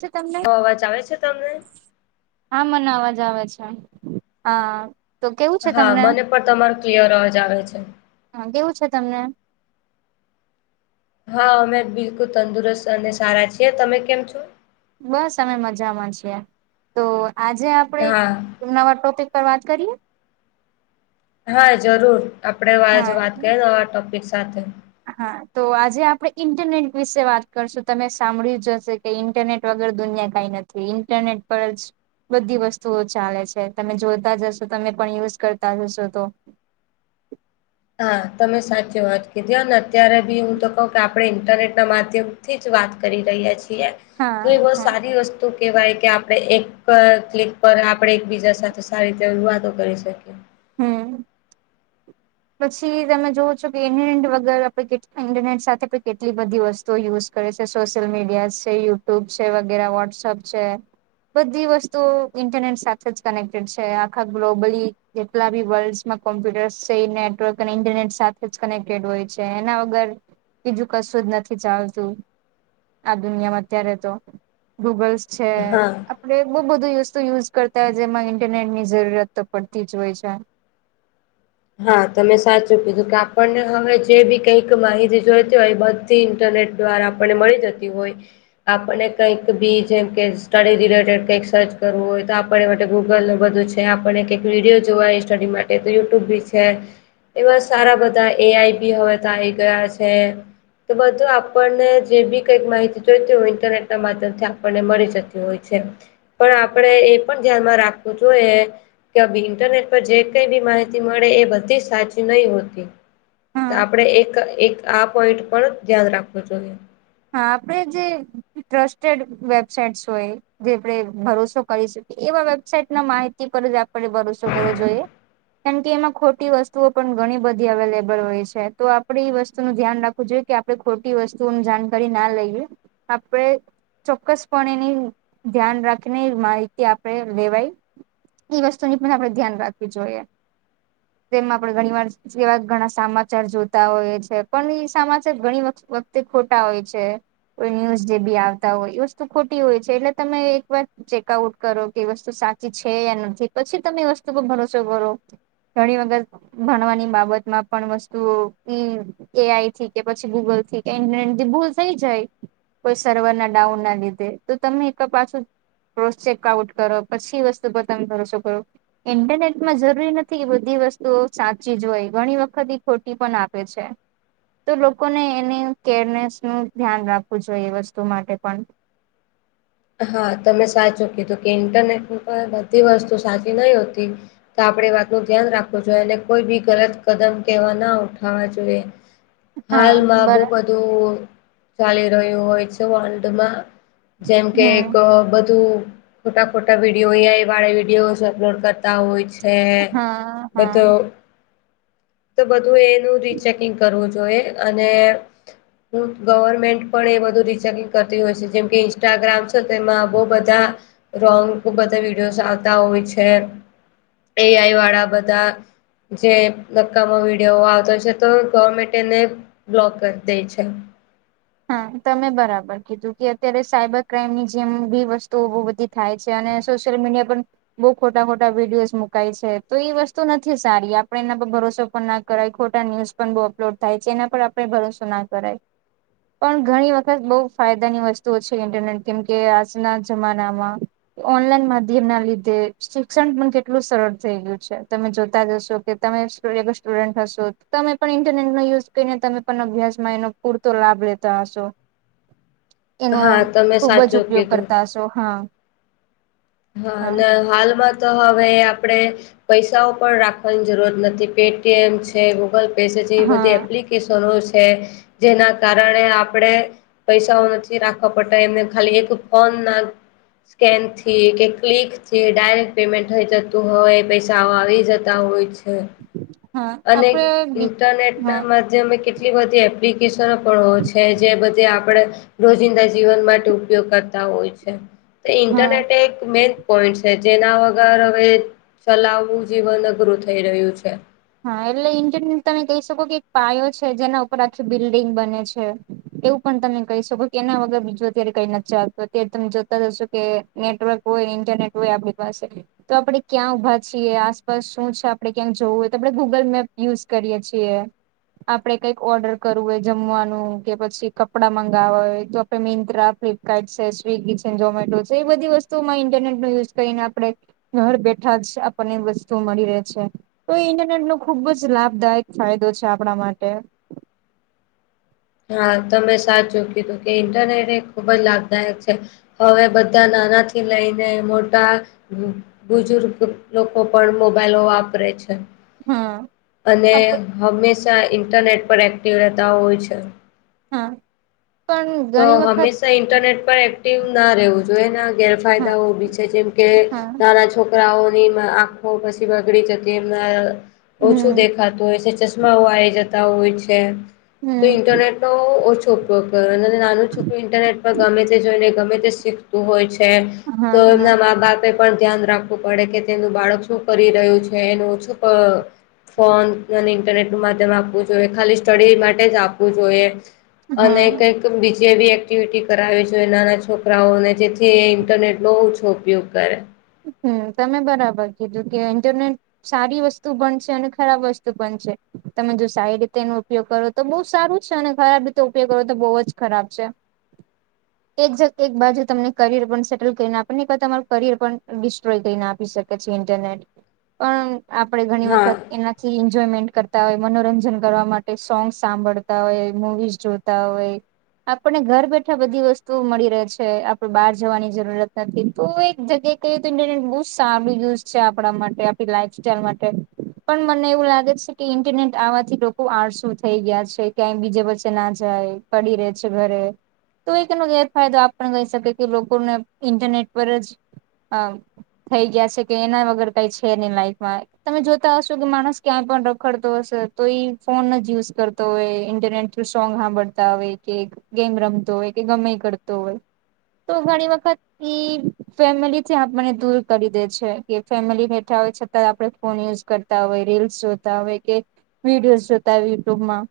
છે તમને? અવાજ આવે છે તમને? હા મને અવાજ આવે છે હા તો કેવું છે હા તમને મને પણ તમારો ક્લિયર અવાજ આવે છે. હા કેવું છે તમને હા અમે બિલકુલ તંદુરસ્ત અને સારા છીએ તમે કેમ છો બસ અમે મજામાં છીએ તો આજે આપણેે હા નવા ટોપિક પર વાત કરીએ હા જરૂર આપડે આજ હા. વાત કરીએ નવા ટોપિક સાથે. હા તો આજે આપણે ઇન્ટરનેટ વિશે વાત કરશું તમે સાંભળ્યું જશે કે ઇન્ટરનેટ વગર દુનિયા કાઈ નથી ઇન્ટરનેટ પર જ બધી વસ્તુઓ ચાલે છે તમે જોતા જશો તમે પણ યુઝ કરતા જશો તો. હા તમે સાચી વાત કીધી ને અત્યારે બી હું તો કહું કે આપણે ઇન્ટરનેટ ના માધ્યમ થી જ વાત કરી રહ્યા છીએ તો એ હા બહ હા સારી વસ્તુ કહેવાય કે આપણે એક ક્લિક પર આપણે એકબીજા સાથે સારી રીતે વાતો કરી શકીએ. હમ્મ. પછી તમે જોવો છો કે ઇન્ટરનેટ વગર ઇન્ટરનેટ સાથે પણ કેટલી બધી વસ્તુ ઓ યુઝ કરે છે સોશિયલ મીડિયા છે યુટ્યુબ છે વગેરે વોટ્સઅપ છે બધી વસ્તુઓ ઇન્ટરનેટ સાથેજ કનેક્ટેડ છે આખા ગ્લોબલી જેટલા બી વર્લ્ડમાં કોમ્પ્યુટર્સ નેટવર્ક અને ઇન્ટરનેટ સાથે જ કનેક્ટેડ હોય છે એના વગર બીજું કશું જ નથી ચાલતું આ દુનિયામાં અત્યારે તો ગૂગલ્સ છે હા આપડે બહુ બધું વસ્તુ યુઝ કરતા હોય જેમાં ઇન્ટરનેટ ની જરૂરત તો પડતી ી જ હોય છે. હા તમે સાચું કીધું કે આપણને હવે જે બી કઈક માહિતી જોઈતી હોય બધ. ઇન્ટરનેટ દ્વારા આપણને મળી જતી હોય. આપને કઈક બી જેમ કે સ્ટડી રિલેટેડ કઈક સર્ચ કરવું હોય તો. આપ માટે ગૂગલ નું બધું છે આપણે કઈક વિડીયો જોવાય સ્ટડી માટે તો યુટ્યુબ બી. એવા સારા બધા એ આઈ બી હવે આવી ગયા છે. તો બધું આપણને જે બી કઈક માહિતી જોઈતીું ઇન્ટરનેટ ના માધ્યમથી આપણને મળી જતી. જે હોય છે. પણ આપે એ પણ ધ્યાનમાં રાખવું જોઈએ કે ઇન્ટરનેટ પર જે કઈ બી માહિતી. મળે એ બધી સાચી નહી હોતી. તો હા આપણે એક એક આ પોઈન્ટ પર ધ્યાન રાખવું જોઈએ. હા આપડ જે ટ્રસ્ટેડ વેબસાઇટસ હોય. જે આપણે ભરોસો કરી શકીએ એવા વેબસાાઈટ ના માહિતી પર જ આપણે ભરોસો કરવો જોઈએ. કારણ કે એમાં ખોટી વસ્તુઓ પણ ઘણી બધી અવેલેબલ હોય છે તો આપડે એ વસ્તુ નું ધ્યાન રાખ. જોઈએ કે આપણે ખોટી વસ્તુની જાણકારી ના લઈએ આપડણે. ચોક્કસ પણ એની ધ્યાન રાખીને માહિતી આપણે લેવાય. એ વસ્તુની પણ આપણે ધ્યાન રાખવી જોઈએ તેમમાં આપણે ઘણી વાર. જેવા ઘણા સમાચાર જોતા હોય છે પણ ઈ સમાચાર ઘણી વખતે ખો. હો કો ન્યૂઝ જે બી આવતા હોય એ વસ્તુ ખોટી હોય છે એટલે તમે એક વાર. ચેકઆઉટ કરો કે વસ્તુ સાચી છે યા નથી પછી તમે વસ્તુ પણ ભરોસો ભો. ઘણી વગર. ભણવાની બાબતમાં પણ વસ્તુઓ ઈ એ આઈ થી કે પછી ગૂગલ થી કે ઇન્ટરનેટ. ભૂલ થઈ જાય કોઈ સર્વર ના ડાઉન ના લીધે તો તમે એક પાછું. રો ચેક આઉટ કરો પછી વસ્તુ પતંગ કરો છોકરો ઇન્ટરનેટમાં જરૂરી નથી બધી વસ્તુઓ સાચી જ હોય ઘણી વખત ઈ ખોટી પણ આપે છે. તો લોકોને એની કેરનેસ નું ધ્યાન રાખવું જોઈએ એ વસ્તુ માટે પણ હા તમે સાચું કીધું કે ઇન્ટરનેટ ઉપર બધી વસ્તુ સાચી નહી હોતી. તો આપણેે વાત નું ધ્યાન રાખવું જોઈએ અને કોઈ બી ગલત કદમ કહેવા ના ઉઠાવવા જોઈએ [inaudible] હાલમાં બહુ બરા બધું ચાલી રહ્યું હોય છે વર્લ્ડમાં જેમ કે હમ એક બધું ખોટા ખોટા વિડીયો એઆઈ વાળા વિડીયો અપલોડ કરતા તા હોય છે હા હા બધું તો બધું એનું રીચેકિંગ કરવું જોઈએ અને [inaudible] ગવર્મેન્ટ પણ એ બધું રિચેકિંગ કરતી હોય છે જેમ કે ઇન્સ્ટાગ્રામ છે તેમાં બહુ બધા રોંગ બધા વિડીયોઝ આવતા હોય છે. એઆઈ વાળા બધા જે નક્કામાં વિડીયો આવતો છે તો ગવર્મેન્ટ એને બ્લોક કરી દે છે. હા તમે બરાબર કીધું કે અત્યારે સાયબર ક્રાઈમ ની જેમ બી વસ્તુઓ બહુ બધી થાય છે અને સોશિયલ મીડિયા પણ બઉ ખોટા ખોટા વિડીયોસ મુકાય છે તો એ વસ્તુ નથી સારી આપણે એના પર ભરોસો પણ નથી કર ખોટા ન્યૂઝ પણ બહુ અપલોડ થાય છે એના પર આપડે ભરોસો ના કરાય પણ ઘણી વખત બહુ ફાયદાની વસ્તુઓ છે ઇન્ટરનેટ કેમ કે આજના જમાનામાં ઓનલાઈન માધ્યમ ના લીધે શિક્ષણ પણ કેટલું સરળ થઈ ગયું છે તમે જોતા જશો કે તમે સ્ટુડન્ટ હશો તમે પણ ઇન્ટરનેટ નો યુઝ કરીને તમે પણ અભ્યાસમાં એનો તો લાભ લેતા હશો એનો હા તમે ખુબ જ સાચું ઉપયોગ કીધું કરતા હશો હા હા ને હાલ પણ તો હવે આપણે પૈસાઓ પણ રાખવાની જરૂરત નથી પેટીએમ છે ગૂગલ મેસેજ એવી બધી હા એપ્લિકેશનો છે જેના કારણે આપણે પૈસાઓ નથી રાખવા પડતા એમને ખાલી એક ફોન ના સ્કેન થી કે ક્લિક થી ડાયરેક્ટ પેમેન્ટ થઈ જતું હવે પૈસા આવી જતા હોય છે હા અને આપડે ઇન્ટરનેટ ના હા બધા જે અમે કેટલી બધી એપ્લિકેશનો પણ હો છે જે બધી આપણે રોજિંદા જીવન માટે ઉપયોગ કરતા હોય છે તો હા ઇન્ટરનેટ એક મેન પોઈન્ટ છે જેના વગર હવે ચલાવવું જીવન અઘરું થઈ રહ્યું છે હા એટલે ઇજન તમે કહી શકો કે એક પાયો છે જેના ઉપર આખી બિલ્ડિંગ બને છે એવું પણ તમે કહી શકો કે એના વગર બીજું અત્યારે કઈ નથી ચાલતું અત્યારે તમે જોતા હશો કે નેટવર્ક હોય ઇન્ટરનેટ હોય આપણી પાસે તો આપડે ક્યાં ઊભા છીએ આસપાસ શું છે આપડે ક્યાં જવું આપણે ગૂગલ મેપ યુઝ કરીએ છીએ આપડે કઈક ઓર્ડર કરવું હોય જમવાનું કે પછી કપડાં મંગાવવા હોય તો મિન્ત્રા ફ્લિપકાર્ટ છે સ્વિગી છે ઝમેટો છે એ બધી વસ્તુઓમાં ઇન્ટરનેટ નો યુઝ કરીને આપડે ઘર બેઠા જ આપણને વસ્તુ મળી રહે છે તો ઇન્ટરનેટ નો ખુબ જ લાભદાયક ફાયદો છે આપણા માટે હા તમે સાચુ કીધું કે ઇન્ટરનેટ એ ખુબ જ લાભદાયક છે હવે બધા નાના થી લઈને મોટા બુજુર્ગ લોકો પણ મોબાઈલો વાપરે છે હા અને આપ હંમેશા ઇન્ટરનેટ પર એક્ટિવ રહેતા હોય છે હા પણ તો ઘણી વખત હંમેશા ઇન્ટરનેટ પર એક્ટિવ ના રહેવું જોઈએ એના હા ગેરફાયદાઓ બી છે જેમ કે હા નાના છોકરાઓની આંખો પછી બગડી જતી એમાં ઓછું હમ દેખાતું હોય છે ચશ્માઓ આવી જતા હોય છે તો હમ ઇન્ટરનેટ ઓછોપ કર નાનું છોકરીું ઇન્ટરનેટ પર ગમે તે જોઈને ગમે તે શીખતું હોય છે તો હા હા એમના મા બાપે, પણ ધ્યાન રાખવું પડે કે તેનું બાળક શું કરી રહ્યું છે એનું ઓછું ફોન અને ઇન્ટરનેટ નું માધ્યમ આપવું જોઈએ ખાલી સ્ટડી માટે જ આપવું જોઈએ અને હા કઈ બીજી એી એક્ટિવિટી કરાવી જોઈએ નાના છોકરાઓને જેથી ઇન્ટરનેટ નો ઓછો ઉપયોગ કરે હમ તમે બરાબર કીધું કે ઇન્ટરનેટ સારી વસ્તુ પણ છે અને ખરાબ વસ્તુ પણ છે તમે જો સારી રીતે એનો ઉપયોગ કરો તો બહુ સારું છે અને ખરાબ રીતે ઉપયોગ કરો તો બહુ જ ખરાબ છે. એક જ એક બાજુ તમને કરિયર પણ સેટલ કરીને આપણને ક તમારું કરિયર પણ ડિસ્ટ્રોય કરીને આપી શકે છે ઇન્ટરનેટ પણ આપણે ઘણી હા. વખત એના થી એન્જોયમેન્ટ કરતા હોય મનોરંજન કરવા માટે સોંગ સાંભળતા હોય મુવીઝ જોતા હોય. આપણને ઘર બેઠા બધી વસ્તુઓ મળી રહે છે આપડ બહાર જવાની જરૂરત નથી તો એક જગ્યાએ તે તો ઇન્ટરનેટ બહ સારું યુઝ છે આપણા માટે આપણી લાાઈફ સાઈલ માટે પણ મને એવું લાગે છે કે ઇન્ટરનેટ આવવાથી લોકો આળસું થઈ ગયા છે ક્યાંય બીજે વચ્ચે ના જાય પડી રહે છે ઘરે તો એ એકનો ગેરફાયદો આપ પણ કહી શકી કે લોકોને ઇન્ટરનેટ પર જ હમ થઈ ગયા છે કે એના વગર કઈ છે નઈ લાઈફમાં તમે જોતા હશો કે માણસ ક્યાંય પણ રખડતો હશે તો એ ફોન જ યુઝ કરતો હોય ઇન્ટરનેટ થુ સોંગ સાંભળતા હોય કે ગેમ રમતો હોય કે ગમે કરતો હોય તો ઘણી વખત ફેમિલી, આપને દૂર કરી દે છે કે ફેમિલી બેઠા હોય છતાં આપડે ફોન યુઝ કર હોય રીલસ જોતા હોય કે વિડીયો જોતા હોય યુટ્યુબમાં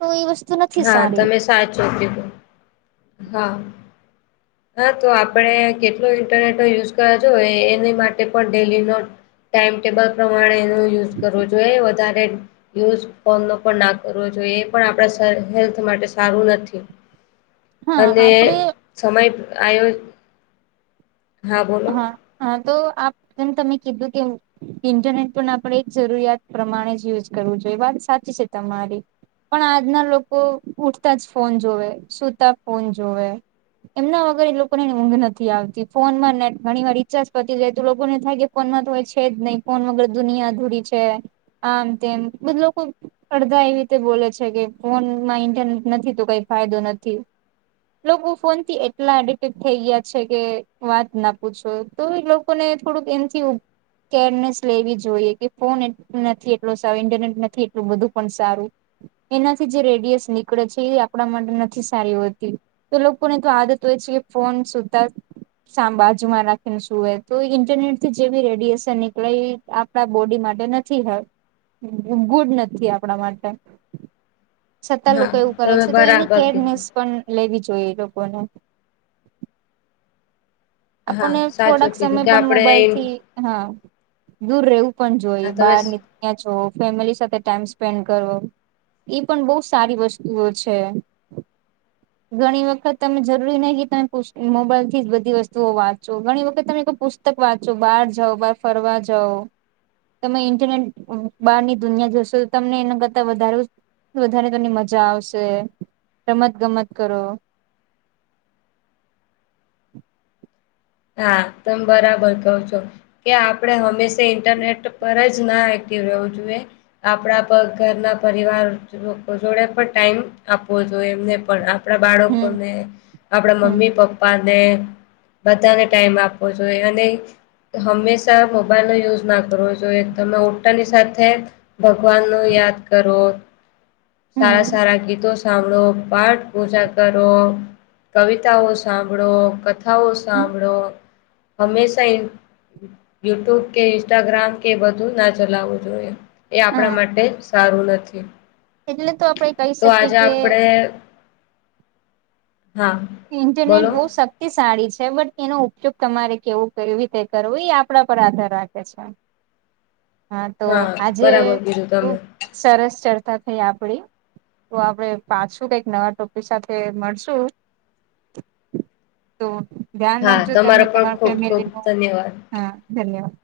તો વસ્તુ નથી હા સારી તમે સાચો આપ આપી દ હા [inaudible] હા તો આપડ કેટલો ઇન્ટરનેટ યુઝ કરજો એની માટે પણ ડેલી નોટ ટાઈમ ટેબલ પ્રમાણે ો જોઈએ વધય ફન પણ ના કરવો જોઈએ એ પણ આપ [unintelligible] હેલ્થ માટે સારું નથી હા અને આપણે સમય આયો હા બો હા હા તો આમ તમે કીધું કે ઇન્ટરનેટ પણ આપણે એક જરૂરિયાત પ્રમાણે જ યુઝ કરવું જોઈએ વાત સાચી છે તમારી પણ આજના લોકો ઉઠતા જ ફોન જોવે સુતા ફોન જોવે એમના વગર એ લોકોને ઊંઘ નથી આવતી ફોન માં નેટ ઘણી વાર ઈચાર્જ પતી જાય તો લોકોને થાય કે ફોન માં તો છે જ નહીં ફોન વગર દુનિયા અધૂરી છે. આમ તેમમ મતલબ અડધા એવી રીતે બોલે છે કે ફોન માં ઇન્ટરનેટ નથી તો કઈ ફાયદો નથી. લોકો ફોન થી એટલા એડિક્ટ થઈ ગયા છે કે વાત ના પૂછો તો એ લોકો ને થોડુંક એમથી હું કેરનેસ લેવી જોઈએ કે ફોન નથી એટલો સારો ઇન્ટરનેટ નથી એટલું બધું પણ સારું એનાથી જે રેડિયસ નીકળે છે એ આપણા માટે નથી સારી હોતી. તો લોકો ને તો આદત હોય છે કે ફોન સુધા સાંભાળ માં રાખીને શુંય તો ઇન્ટરનેટ થી જેવી રેડિયશન નીકળે આપણા બોડી માટે નથી હારુ ગુડ નથી આપણા માટે છતાં હા લોકો એવું કરે તમે છે તો એની બરાબર કેરનેસ કીધું. પણ લેવી જોઈએ લોકોને હા આપણને સાચું થોડાક સમય કીધું કે પણ મોબાઈલ આપણે થી હા દૂર રહેવું પણ હા જોઈએ તમે બહારની દુનિયા જાવ ફેમિલી સાથે ટાઈમ સ્પેન્ડ કરવો. એ પણ બહુ સારી વસ્તુઓ છે. ઘણી વખત તમે જરૂરી નહી કે તમે મોબાઈલ થી જ બધી વસ્તુ તો વાંચો ઘણી વખત તમે પુસ્તક વાંચો બાર જાવ બાર ફરવા જાવ તમે ઇન્ટરનેટ બહારની દુનિયા જશો તમને એના કરતા વધારે વધારે તોની મજા આવશે રમત ગમત કરો હા તમે બરાબર કહ છો. કે આપણે હંમેશા ઇન્ટરનેટ પર જ ના એક્ટિવ રહેવું જોઈએ આપણા પ ઘરના પરિવાર જોડે પણ ટાઈમ આપો જોએ એમને પણ આપ આપ હમ બાળકોને આપડા હમ મમ્મી પપ્પા ને બધાને ટાઈમ આપવો જોઈએ અને હંમેશા મોબાઈલનો યુઝ ના કરવો જોએ તમે ઉલટાની સાથે ભગવાન નું યાદ કરવો સારા હમ સારા ગીતો સાંભળો પાઠ પૂજા કરો કવિતાઓ સાંભળો કથાઓ હમ હડ હંમેશા યુટ્યુબ કે ઇન્સ્ટાગ્રામ કે બધું ના ચલાવવું જોઈએ એ આપણા હા માટે સારું નથી એટલે તો આપડે કહી તો શકીએ આજે કે આપડે હા ઇન્ટરનેટ બોલો વ સક સાડી છે બટ એનો ઉપયોગ તમારે કેવું કરવી તે કરવું એ આપણા પર આધાર રાખે છે. હા તો આજે બરાબર કીધું તમે ખુબ સરસ ચર્ચા થઈ આપડી તો આપડે પાછું કઈક નવા ટોપી સાથે મળશું તો ધ્યાન હા રાખજો તમને તમારો પણ તમાર ખૂબ ખૂબ ફેમિલી ન ધન્યવાદ હા ધન્યવાદ